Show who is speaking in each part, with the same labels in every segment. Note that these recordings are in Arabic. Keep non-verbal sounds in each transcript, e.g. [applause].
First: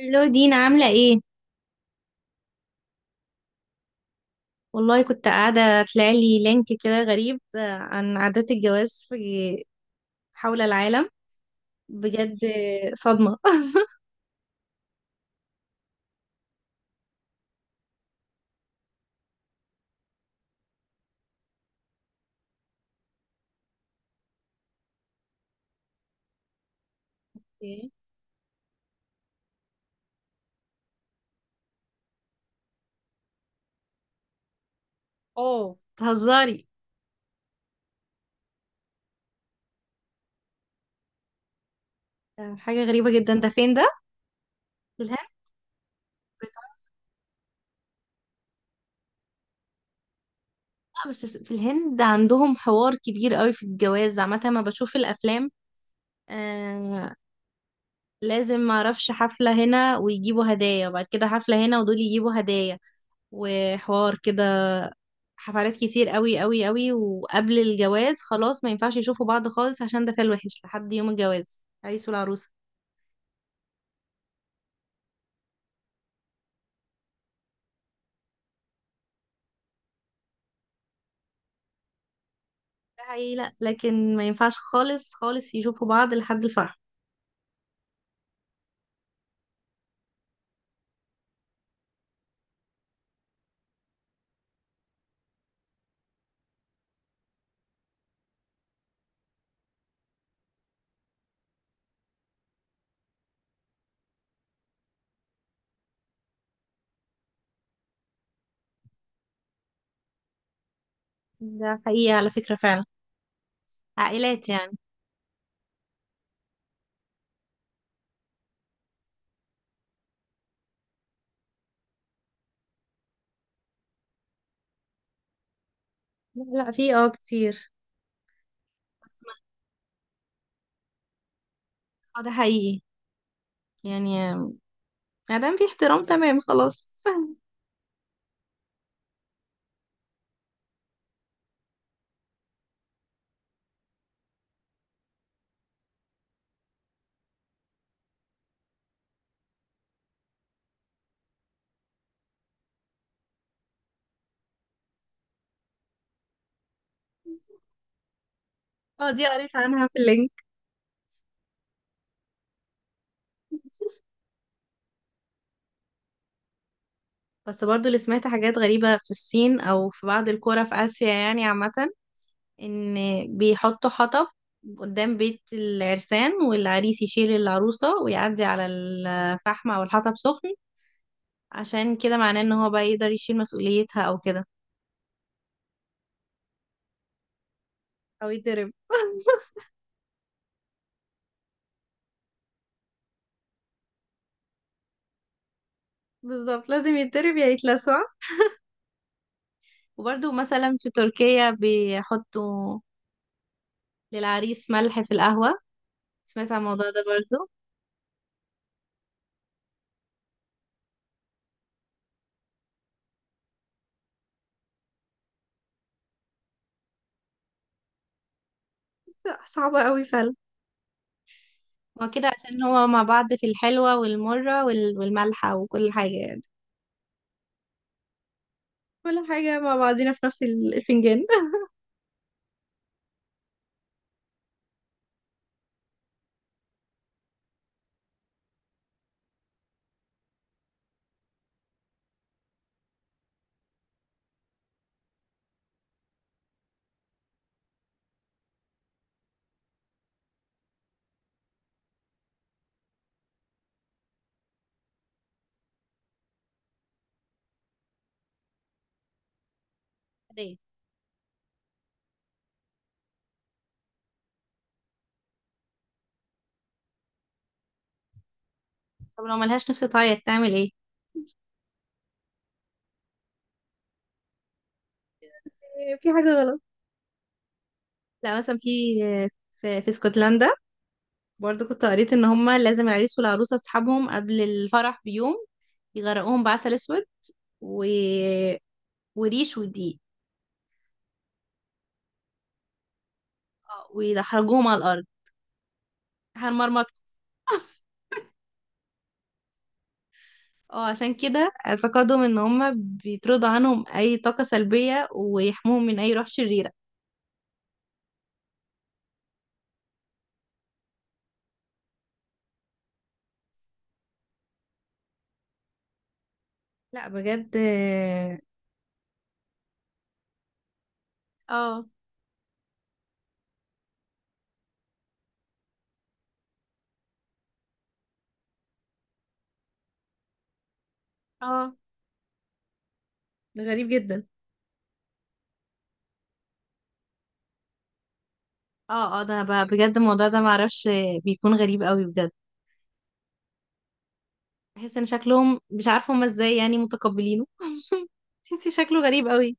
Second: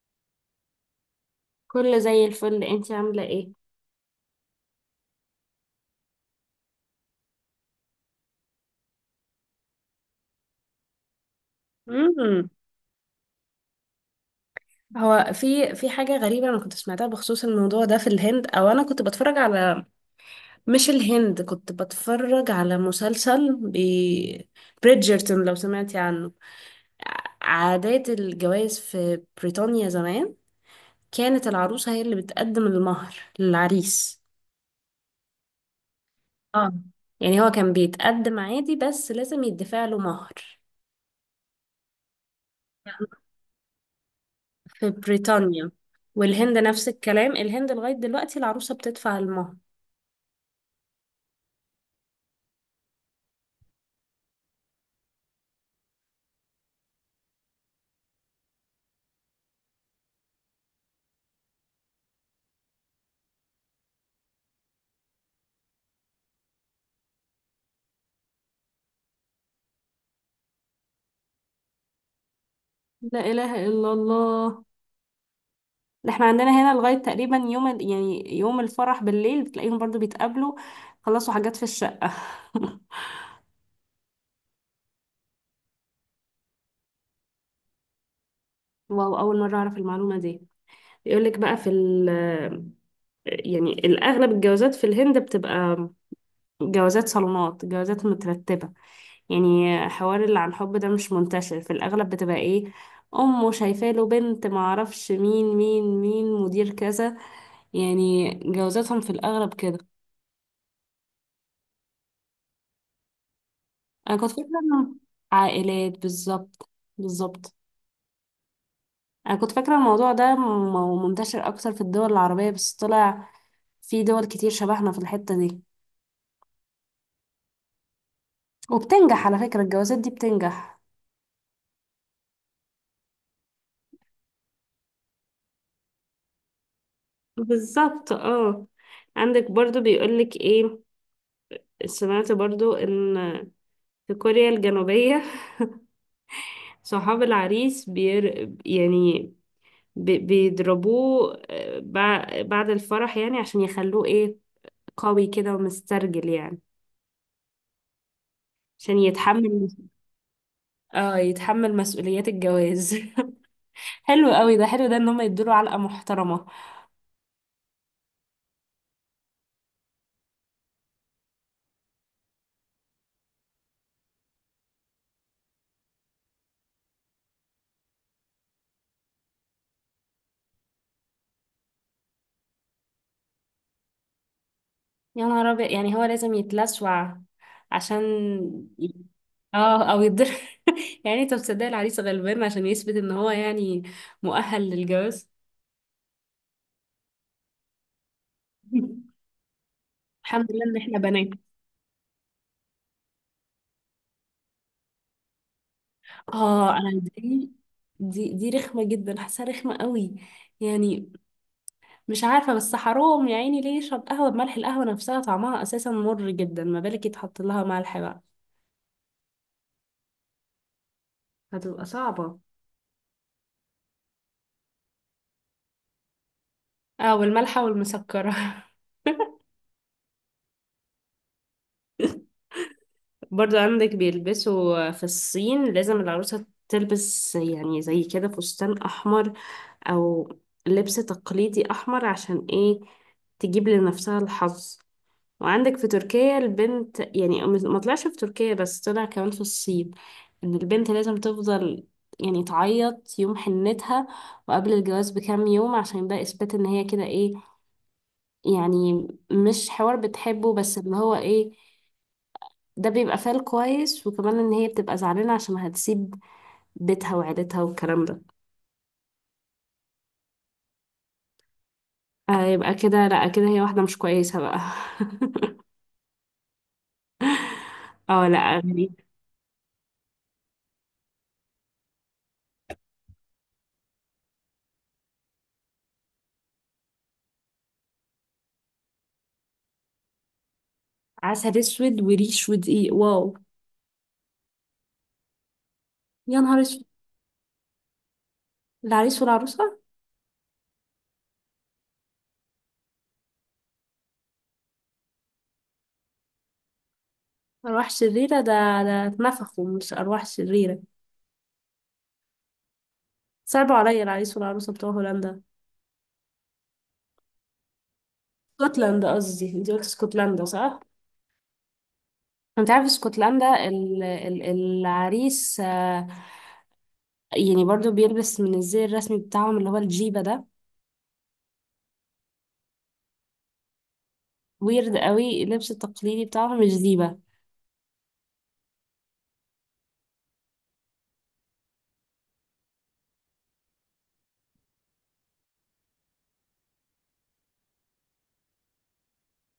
Speaker 1: الو دينا عاملة ايه؟
Speaker 2: كله زي الفل، انتي عاملة ايه؟
Speaker 1: والله كنت قاعدة طلعلي لينك كده غريب، عن عادات الجواز حول العالم بجد.
Speaker 2: امم
Speaker 1: صدمة. [laughs]
Speaker 2: هو في حاجة غريبة أنا كنت سمعتها بخصوص الموضوع ده في الهند، أو أنا كنت بتفرج على، مش الهند، كنت بتفرج على مسلسل بريدجرتون، لو سمعتي عنه.
Speaker 1: ايه.
Speaker 2: عادات الجواز في بريطانيا زمان كانت العروسة هي اللي بتقدم المهر للعريس.
Speaker 1: اوه تهزري.
Speaker 2: اه، يعني هو كان بيتقدم عادي، بس لازم يدفع له مهر.
Speaker 1: حاجة غريبة جدا، ده فين ده؟
Speaker 2: في
Speaker 1: في الهند؟
Speaker 2: بريطانيا. والهند
Speaker 1: بريطانيا؟
Speaker 2: نفس الكلام، الهند لغاية دلوقتي العروسة بتدفع المهر.
Speaker 1: لا بس في الهند عندهم حوار كبير قوي في الجواز عامة ما بشوف الأفلام. آه، لازم معرفش حفلة هنا ويجيبوا هدايا وبعد كده حفلة هنا ودول يجيبوا هدايا وحوار كده. حفلات كتير قوي قوي قوي، وقبل الجواز خلاص ما ينفعش يشوفوا بعض خالص عشان ده كان وحش لحد يوم الجواز العريس والعروسة.
Speaker 2: لا إله إلا الله. ده احنا عندنا هنا لغاية تقريبا يوم يعني يوم الفرح بالليل بتلاقيهم برضو بيتقابلوا، خلصوا حاجات في الشقة. [laughs]
Speaker 1: ده حقيقي، لا لكن ما ينفعش خالص خالص يشوفوا بعض لحد الفرح.
Speaker 2: واو، أول مرة أعرف المعلومة دي. يقولك بقى في ال يعني الأغلب الجوازات في الهند بتبقى جوازات صالونات، جوازات مترتبة. يعني حوار اللي عن حب ده مش منتشر، في الأغلب بتبقى ايه، أمه شايفة له بنت، معرفش مين مين مين مدير كذا. يعني جوازاتهم في الأغلب كده.
Speaker 1: ده حقيقي على فكرة فعلا.
Speaker 2: أنا كنت فاكرة
Speaker 1: عائلات يعني.
Speaker 2: إنه عائلات، بالظبط، بالظبط. أنا كنت فاكرة الموضوع ده منتشر أكتر في الدول العربية، بس طلع في دول كتير شبهنا في الحتة دي.
Speaker 1: لا لا، في كتير. بس
Speaker 2: وبتنجح
Speaker 1: ما-
Speaker 2: على فكرة، الجوازات دي بتنجح.
Speaker 1: اه، ده حقيقي يعني. ما دام في احترام تمام خلاص. [laughs]
Speaker 2: بالظبط، اه. عندك برضو بيقولك ايه، سمعت برضو ان في كوريا الجنوبية صحاب العريس يعني بيضربوه، بعد الفرح يعني عشان يخلوه ايه، قوي كده ومسترجل يعني، عشان
Speaker 1: اه دي قريت
Speaker 2: يتحمل،
Speaker 1: عنها في اللينك.
Speaker 2: اه، يتحمل مسؤوليات الجواز. [laughs] حلو قوي ده، حلو ده ان هم يدوله علقة محترمة.
Speaker 1: بس برضو اللي سمعت حاجات غريبة في الصين او في بعض القرى في اسيا يعني عامة، ان بيحطوا حطب قدام بيت العرسان، والعريس يشيل العروسة ويعدي على الفحم او الحطب سخن عشان كده معناه ان هو بقى يقدر يشيل مسؤوليتها او كده.
Speaker 2: يا نهار ابيض، يعني هو لازم يتلسوع عشان
Speaker 1: او يتضرب.
Speaker 2: ي-
Speaker 1: [laughs]
Speaker 2: اه او يتضرب. [laughs] يعني انت بتصدق العريس غلبان عشان يثبت ان هو يعني مؤهل للجواز.
Speaker 1: بالظبط، لازم يتضرب يا يتلسع.
Speaker 2: [laughs]
Speaker 1: وبرده
Speaker 2: الحمد لله
Speaker 1: مثلا
Speaker 2: ان
Speaker 1: في
Speaker 2: احنا بنات.
Speaker 1: تركيا بيحطوا للعريس ملح في القهوة. سمعت عن
Speaker 2: اه
Speaker 1: الموضوع
Speaker 2: انا
Speaker 1: ده برضو.
Speaker 2: دي رخمه جدا، حاساها رخمه قوي يعني، مش عارفه بس حرام يا عيني، ليه يشرب قهوه بملح؟ القهوه نفسها طعمها اساسا مر جدا، ما بالك يتحط لها ملح بقى؟
Speaker 1: لأ، صعبة قوي فعلا.
Speaker 2: هتبقى
Speaker 1: هو كده
Speaker 2: صعبه.
Speaker 1: عشان هو مع بعض في الحلوة والمرة والملحة وكل حاجة يعني.
Speaker 2: اه، والملحه والمسكره. [laughs]
Speaker 1: كل حاجة مع بعضينا في نفس الفنجان.
Speaker 2: برضو عندك بيلبسوا في الصين، لازم العروسه تلبس يعني زي كده فستان احمر، او لبس تقليدي احمر، عشان ايه، تجيب لنفسها الحظ. وعندك في تركيا البنت، يعني ما طلعش في تركيا بس طلع كمان في الصين، ان البنت لازم تفضل يعني تعيط يوم حنتها وقبل الجواز بكام يوم، عشان ده اثبات ان هي كده ايه، يعني مش حوار بتحبه،
Speaker 1: [laughs]
Speaker 2: بس اللي هو ايه، ده بيبقى فال كويس، وكمان ان هي بتبقى زعلانة عشان هتسيب بيتها وعيلتها والكلام ده.
Speaker 1: طب لو ملهاش نفس تعيط تعمل ايه؟
Speaker 2: آه يبقى كده، لا كده هي واحدة مش كويسة بقى. [laughs]
Speaker 1: إيه، في حاجة غلط.
Speaker 2: اه،
Speaker 1: لا مثلا
Speaker 2: لا
Speaker 1: في
Speaker 2: غريب.
Speaker 1: في اسكتلندا برضو كنت قريت ان هما لازم العريس والعروسه اصحابهم قبل الفرح بيوم يغرقوهم بعسل اسود و... وريش ودقيق،
Speaker 2: عسل اسود وريش ودقيق، واو.
Speaker 1: ويدحرجوهم على الارض.
Speaker 2: يا نهار اسود،
Speaker 1: هنمرمط. [laughs]
Speaker 2: العريس والعروسة.
Speaker 1: اه عشان كده اعتقادهم ان هما بيطردوا عنهم اي طاقه سلبيه ويحموهم من اي روح شريره.
Speaker 2: أرواح شريرة؟ ده ده اتنفخوا مش أرواح شريرة. صعبوا عليا العريس والعروسة بتوع هولندا،
Speaker 1: لا بجد، اه
Speaker 2: اسكتلندا قصدي، انتي قلت اسكتلندا صح؟
Speaker 1: اه،
Speaker 2: انت عارف اسكتلندا العريس، يعني برضو بيلبس من الزي الرسمي بتاعهم اللي هو الجيبة ده،
Speaker 1: آه، غريب جدا.
Speaker 2: ويرد قوي اللبس التقليدي بتاعهم مش زيبة.
Speaker 1: اه اه ده بجد الموضوع ده معرفش. بيكون غريب قوي بجد. بحس ان شكلهم، مش عارفه هما ازاي يعني متقبلينه. [laughs] تحسي شكله غريب قوي.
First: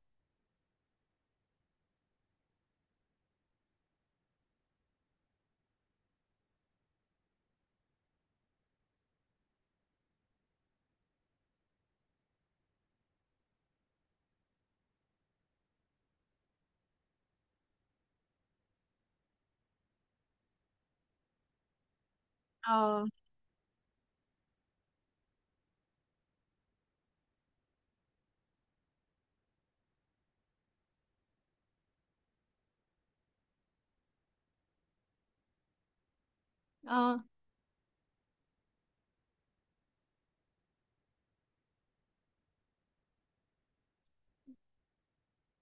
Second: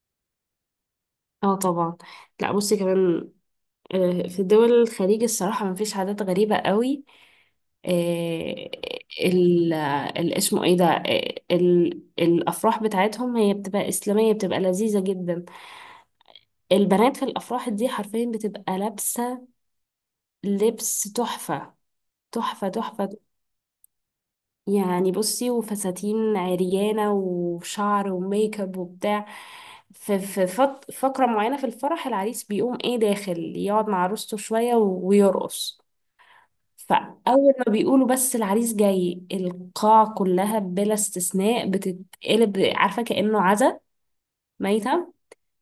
Speaker 2: اه طبعا. لا بصي كمان، في دول الخليج الصراحة مفيش عادات غريبة قوي، آه، اسمه ايه ده، ال الافراح بتاعتهم هي بتبقى اسلاميه، بتبقى لذيذه جدا. البنات في الافراح دي حرفيا بتبقى لابسه لبس تحفه، تحفه
Speaker 1: اه
Speaker 2: تحفه. يعني بصي، وفساتين عريانه وشعر وميك اب وبتاع. فقره معينه في الفرح، العريس بيقوم ايه داخل يقعد مع عروسته شويه ويرقص.
Speaker 1: اه،
Speaker 2: فأول ما بيقولوا بس العريس جاي، القاعة كلها بلا استثناء بتتقلب، عارفة كأنه عزا، ميتة.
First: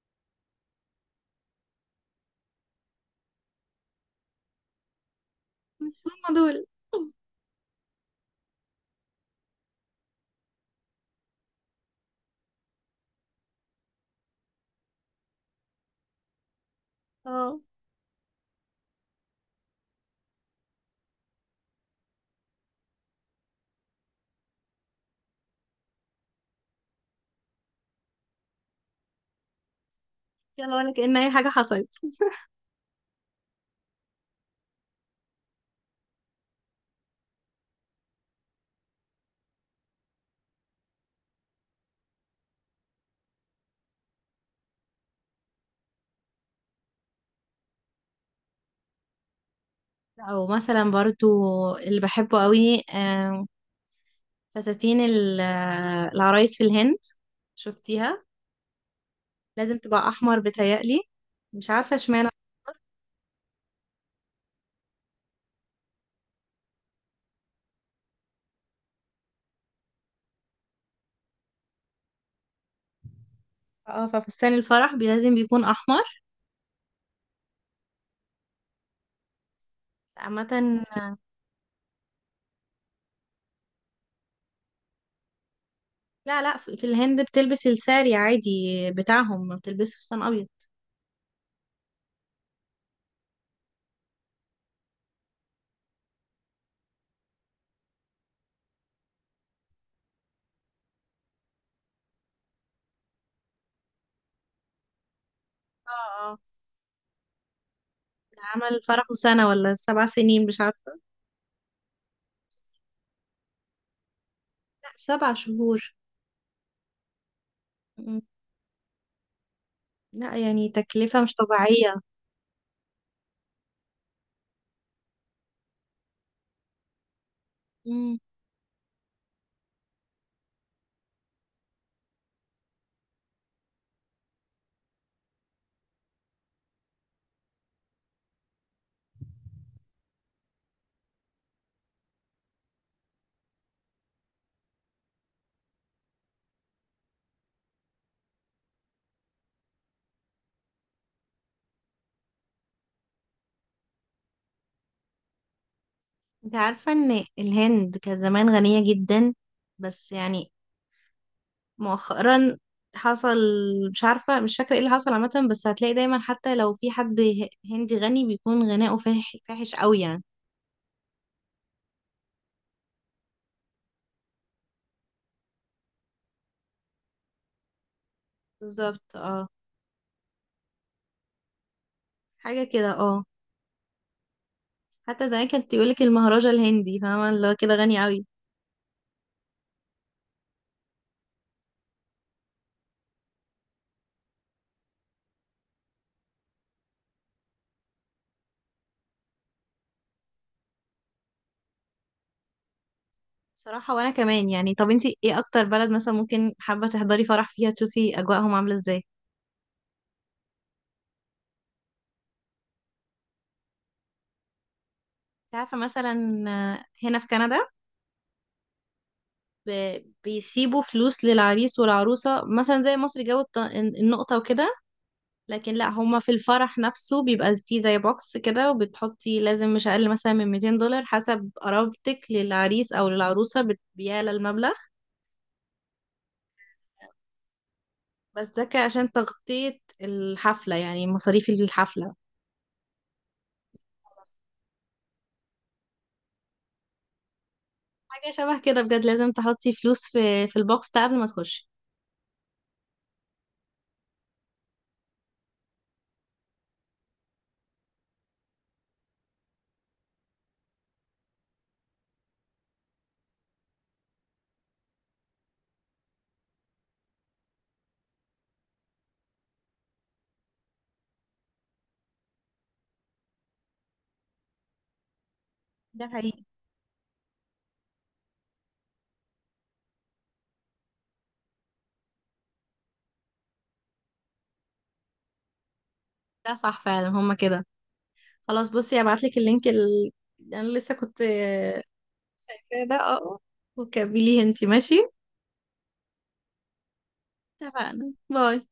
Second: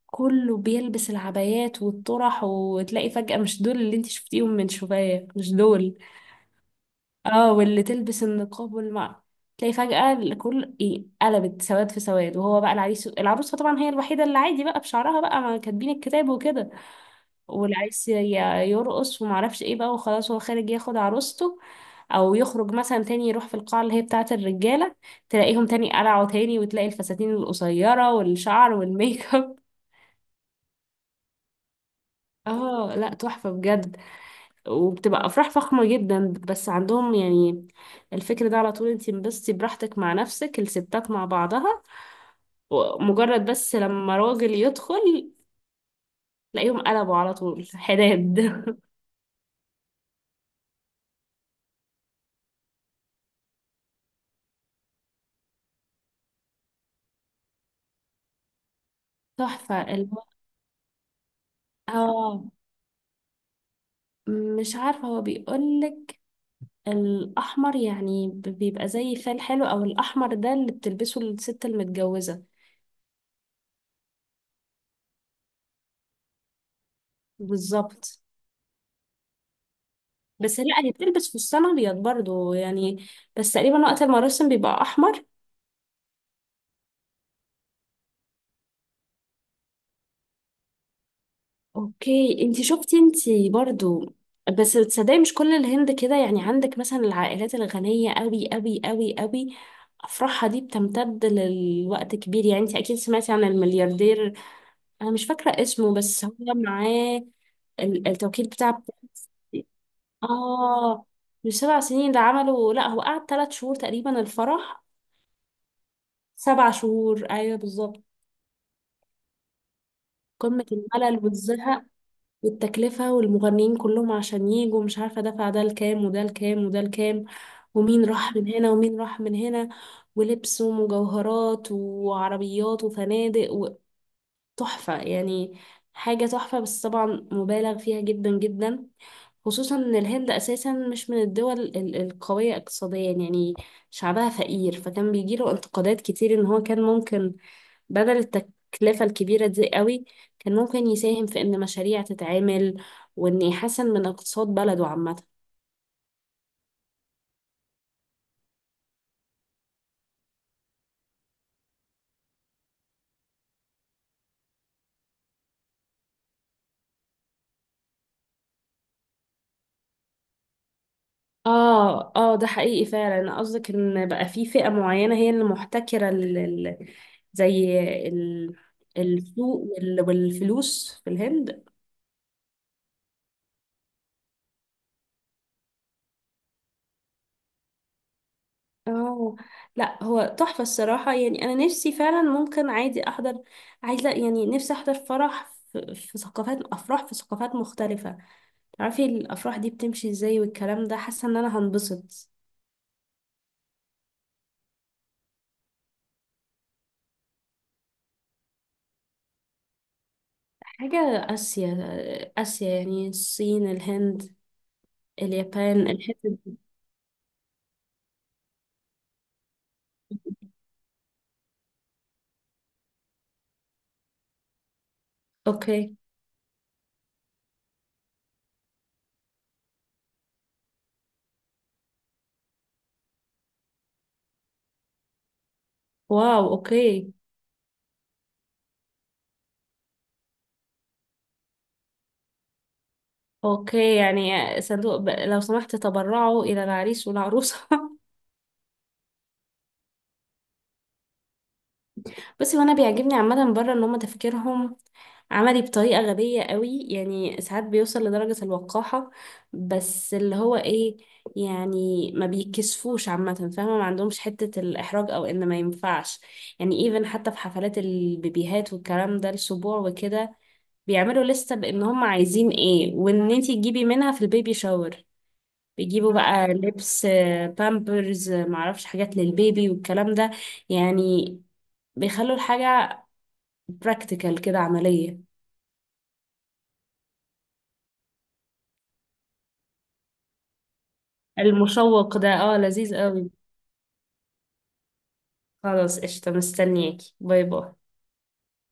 Speaker 2: كله بيلبس العبايات والطرح، وتلاقي فجأة مش دول اللي انت شفتيهم من شوية، مش
Speaker 1: مش
Speaker 2: دول،
Speaker 1: هما دول.
Speaker 2: اه، واللي تلبس النقاب تلاقي فجأة الكل ايه قلبت، سواد في سواد. وهو بقى العريس، العروسة طبعا هي الوحيدة اللي عادي بقى بشعرها بقى، ما كاتبين الكتاب وكده.
Speaker 1: اه،
Speaker 2: واللي عايز يرقص ومعرفش ايه بقى، وخلاص هو خارج ياخد عروسته، او يخرج مثلا تاني يروح في القاعة اللي هي بتاعة الرجالة، تلاقيهم تاني قلعوا تاني، وتلاقي الفساتين القصيرة والشعر والميك اب.
Speaker 1: يلا ولا كأن اي حاجه حصلت.
Speaker 2: [laughs]
Speaker 1: [laughs]
Speaker 2: اه لا تحفة بجد. وبتبقى افراح فخمة جدا بس، عندهم يعني الفكر ده على طول، انتي انبسطي براحتك مع نفسك، الستات مع بعضها، ومجرد بس لما راجل يدخل تلاقيهم قلبوا على طول حداد. [laughs]
Speaker 1: او مثلا برضو اللي بحبه قوي، فساتين العرايس في الهند. شفتيها لازم
Speaker 2: تحفة
Speaker 1: تبقى
Speaker 2: ال-
Speaker 1: احمر بتهيألي. مش عارفه اشمعنى.
Speaker 2: اه، مش عارفة، هو بيقولك الأحمر يعني بيبقى زي فال حلو، أو الأحمر ده اللي بتلبسه الست المتجوزة.
Speaker 1: اه، ففستان الفرح لازم بيكون احمر
Speaker 2: بالظبط.
Speaker 1: عامه.
Speaker 2: بس لا هي بتلبس فستان أبيض برضو يعني، بس تقريبا وقت المراسم بيبقى أحمر.
Speaker 1: لا لا، في الهند بتلبس الساري عادي بتاعهم، ما بتلبسش فستان ابيض.
Speaker 2: أوكي، انتي شفتي، انتي برضو. بس تصدقي مش كل الهند كده يعني، عندك مثلا العائلات الغنية أوي أوي أوي أوي، أفراحها دي بتمتد للوقت كبير. يعني انتي أكيد سمعتي عن الملياردير، انا مش فاكره اسمه،
Speaker 1: اه
Speaker 2: بس هو
Speaker 1: اه،
Speaker 2: معاه التوكيل بتاع
Speaker 1: عمل فرحه
Speaker 2: برنس.
Speaker 1: سنة ولا سبع سنين مش عارفة.
Speaker 2: اه، مش سبع سنين ده عمله، لا هو قعد 3 شهور تقريبا الفرح.
Speaker 1: لا سبع شهور.
Speaker 2: 7 شهور ايوه بالظبط.
Speaker 1: مم. لا
Speaker 2: قمه
Speaker 1: يعني تكلفة
Speaker 2: الملل
Speaker 1: مش
Speaker 2: والزهق
Speaker 1: طبيعية.
Speaker 2: والتكلفه، والمغنيين كلهم عشان يجوا مش عارفه دفع، ده الكام وده الكام وده الكام، ومين
Speaker 1: مم.
Speaker 2: راح من هنا ومين راح من هنا، ولبس ومجوهرات وعربيات وفنادق، تحفة يعني. حاجة تحفة، بس طبعا مبالغ فيها جدا جدا، خصوصا ان الهند اساسا مش من الدول القوية اقتصاديا يعني، شعبها فقير، فكان بيجيله انتقادات كتير ان هو كان ممكن بدل التكلفة الكبيرة دي قوي، كان ممكن يساهم في ان مشاريع تتعمل، وان يحسن من اقتصاد بلده عامة.
Speaker 1: انت عارفة ان الهند كان زمان غنية جدا، بس يعني مؤخرا حصل، مش عارفة مش فاكرة ايه اللي حصل عامة، بس هتلاقي دايما حتى لو في حد هندي غني بيكون غناؤه فاحش قوي يعني.
Speaker 2: اه اه، ده حقيقي فعلا. انا قصدك ان بقى في فئة معينة هي اللي محتكرة زي ال-
Speaker 1: بالظبط اه.
Speaker 2: السوق والفلوس في الهند.
Speaker 1: حاجة كده اه. حتى زمان كانت تقولك المهرجة الهندي فاهمة، اللي هو كده غني قوي.
Speaker 2: اه، لا هو تحفة الصراحة يعني، انا نفسي فعلا ممكن عادي احضر، عايزة يعني، نفسي احضر فرح، في في ثقافات، افراح في ثقافات مختلفة، تعرفي الافراح دي بتمشي ازاي والكلام ده، حاسة ان انا هنبسط.
Speaker 1: صراحة وانا كمان يعني. طب انتي ايه اكتر بلد مثلا ممكن حابة تحضري فرح فيها تشوفي اجواءهم عاملة ازاي؟
Speaker 2: حاجة، آسيا، آسيا يعني الصين الهند
Speaker 1: انت عارفة
Speaker 2: اليابان،
Speaker 1: مثلا،
Speaker 2: الحتت دي.
Speaker 1: هنا في كندا بيسيبوا فلوس للعريس والعروسة مثلا زي مصر جو النقطة وكده. لكن لا،
Speaker 2: اوكي،
Speaker 1: هما في الفرح نفسه بيبقى فيه زي بوكس كده، وبتحطي لازم مش اقل مثلا من $200، حسب قرابتك للعريس او للعروسة بيعلى المبلغ.
Speaker 2: واو، اوكي.
Speaker 1: بس ده كان عشان تغطية الحفلة، يعني مصاريف الحفلة.
Speaker 2: اوكي يعني، صندوق لو سمحت تبرعوا الى العريس والعروسه. [laughs]
Speaker 1: حاجة شبه كده بجد، لازم تحطي فلوس في البوكس ده قبل ما تخشي.
Speaker 2: بس وانا بيعجبني عامه بره ان هم تفكيرهم عملي، بطريقه غبيه قوي يعني، ساعات بيوصل لدرجه الوقاحه، بس اللي هو ايه يعني، ما بيكسفوش عامه، فاهمه، ما عندهمش حته الاحراج، او ان ما ينفعش. يعني ايفن حتى في حفلات البيبيهات والكلام ده، السبوع وكده، بيعملوا لستة بان هم عايزين ايه، وان انتي تجيبي منها في البيبي شاور،
Speaker 1: ده
Speaker 2: بيجيبوا
Speaker 1: حقيقي.
Speaker 2: بقى لبس، بامبرز، معرفش، حاجات للبيبي والكلام ده. يعني بيخلوا الحاجة براكتيكال كده، عملية.
Speaker 1: ده صح فعلا، هما كده. خلاص بصي هبعتلك اللينك انا لسه كنت
Speaker 2: المشوق ده، اه،
Speaker 1: شايفاه ده.
Speaker 2: لذيذ قوي.
Speaker 1: اه وكمليه انتي ماشي.
Speaker 2: خلاص قشطة، مستنياكي، باي باي.
Speaker 1: اتفقنا، باي.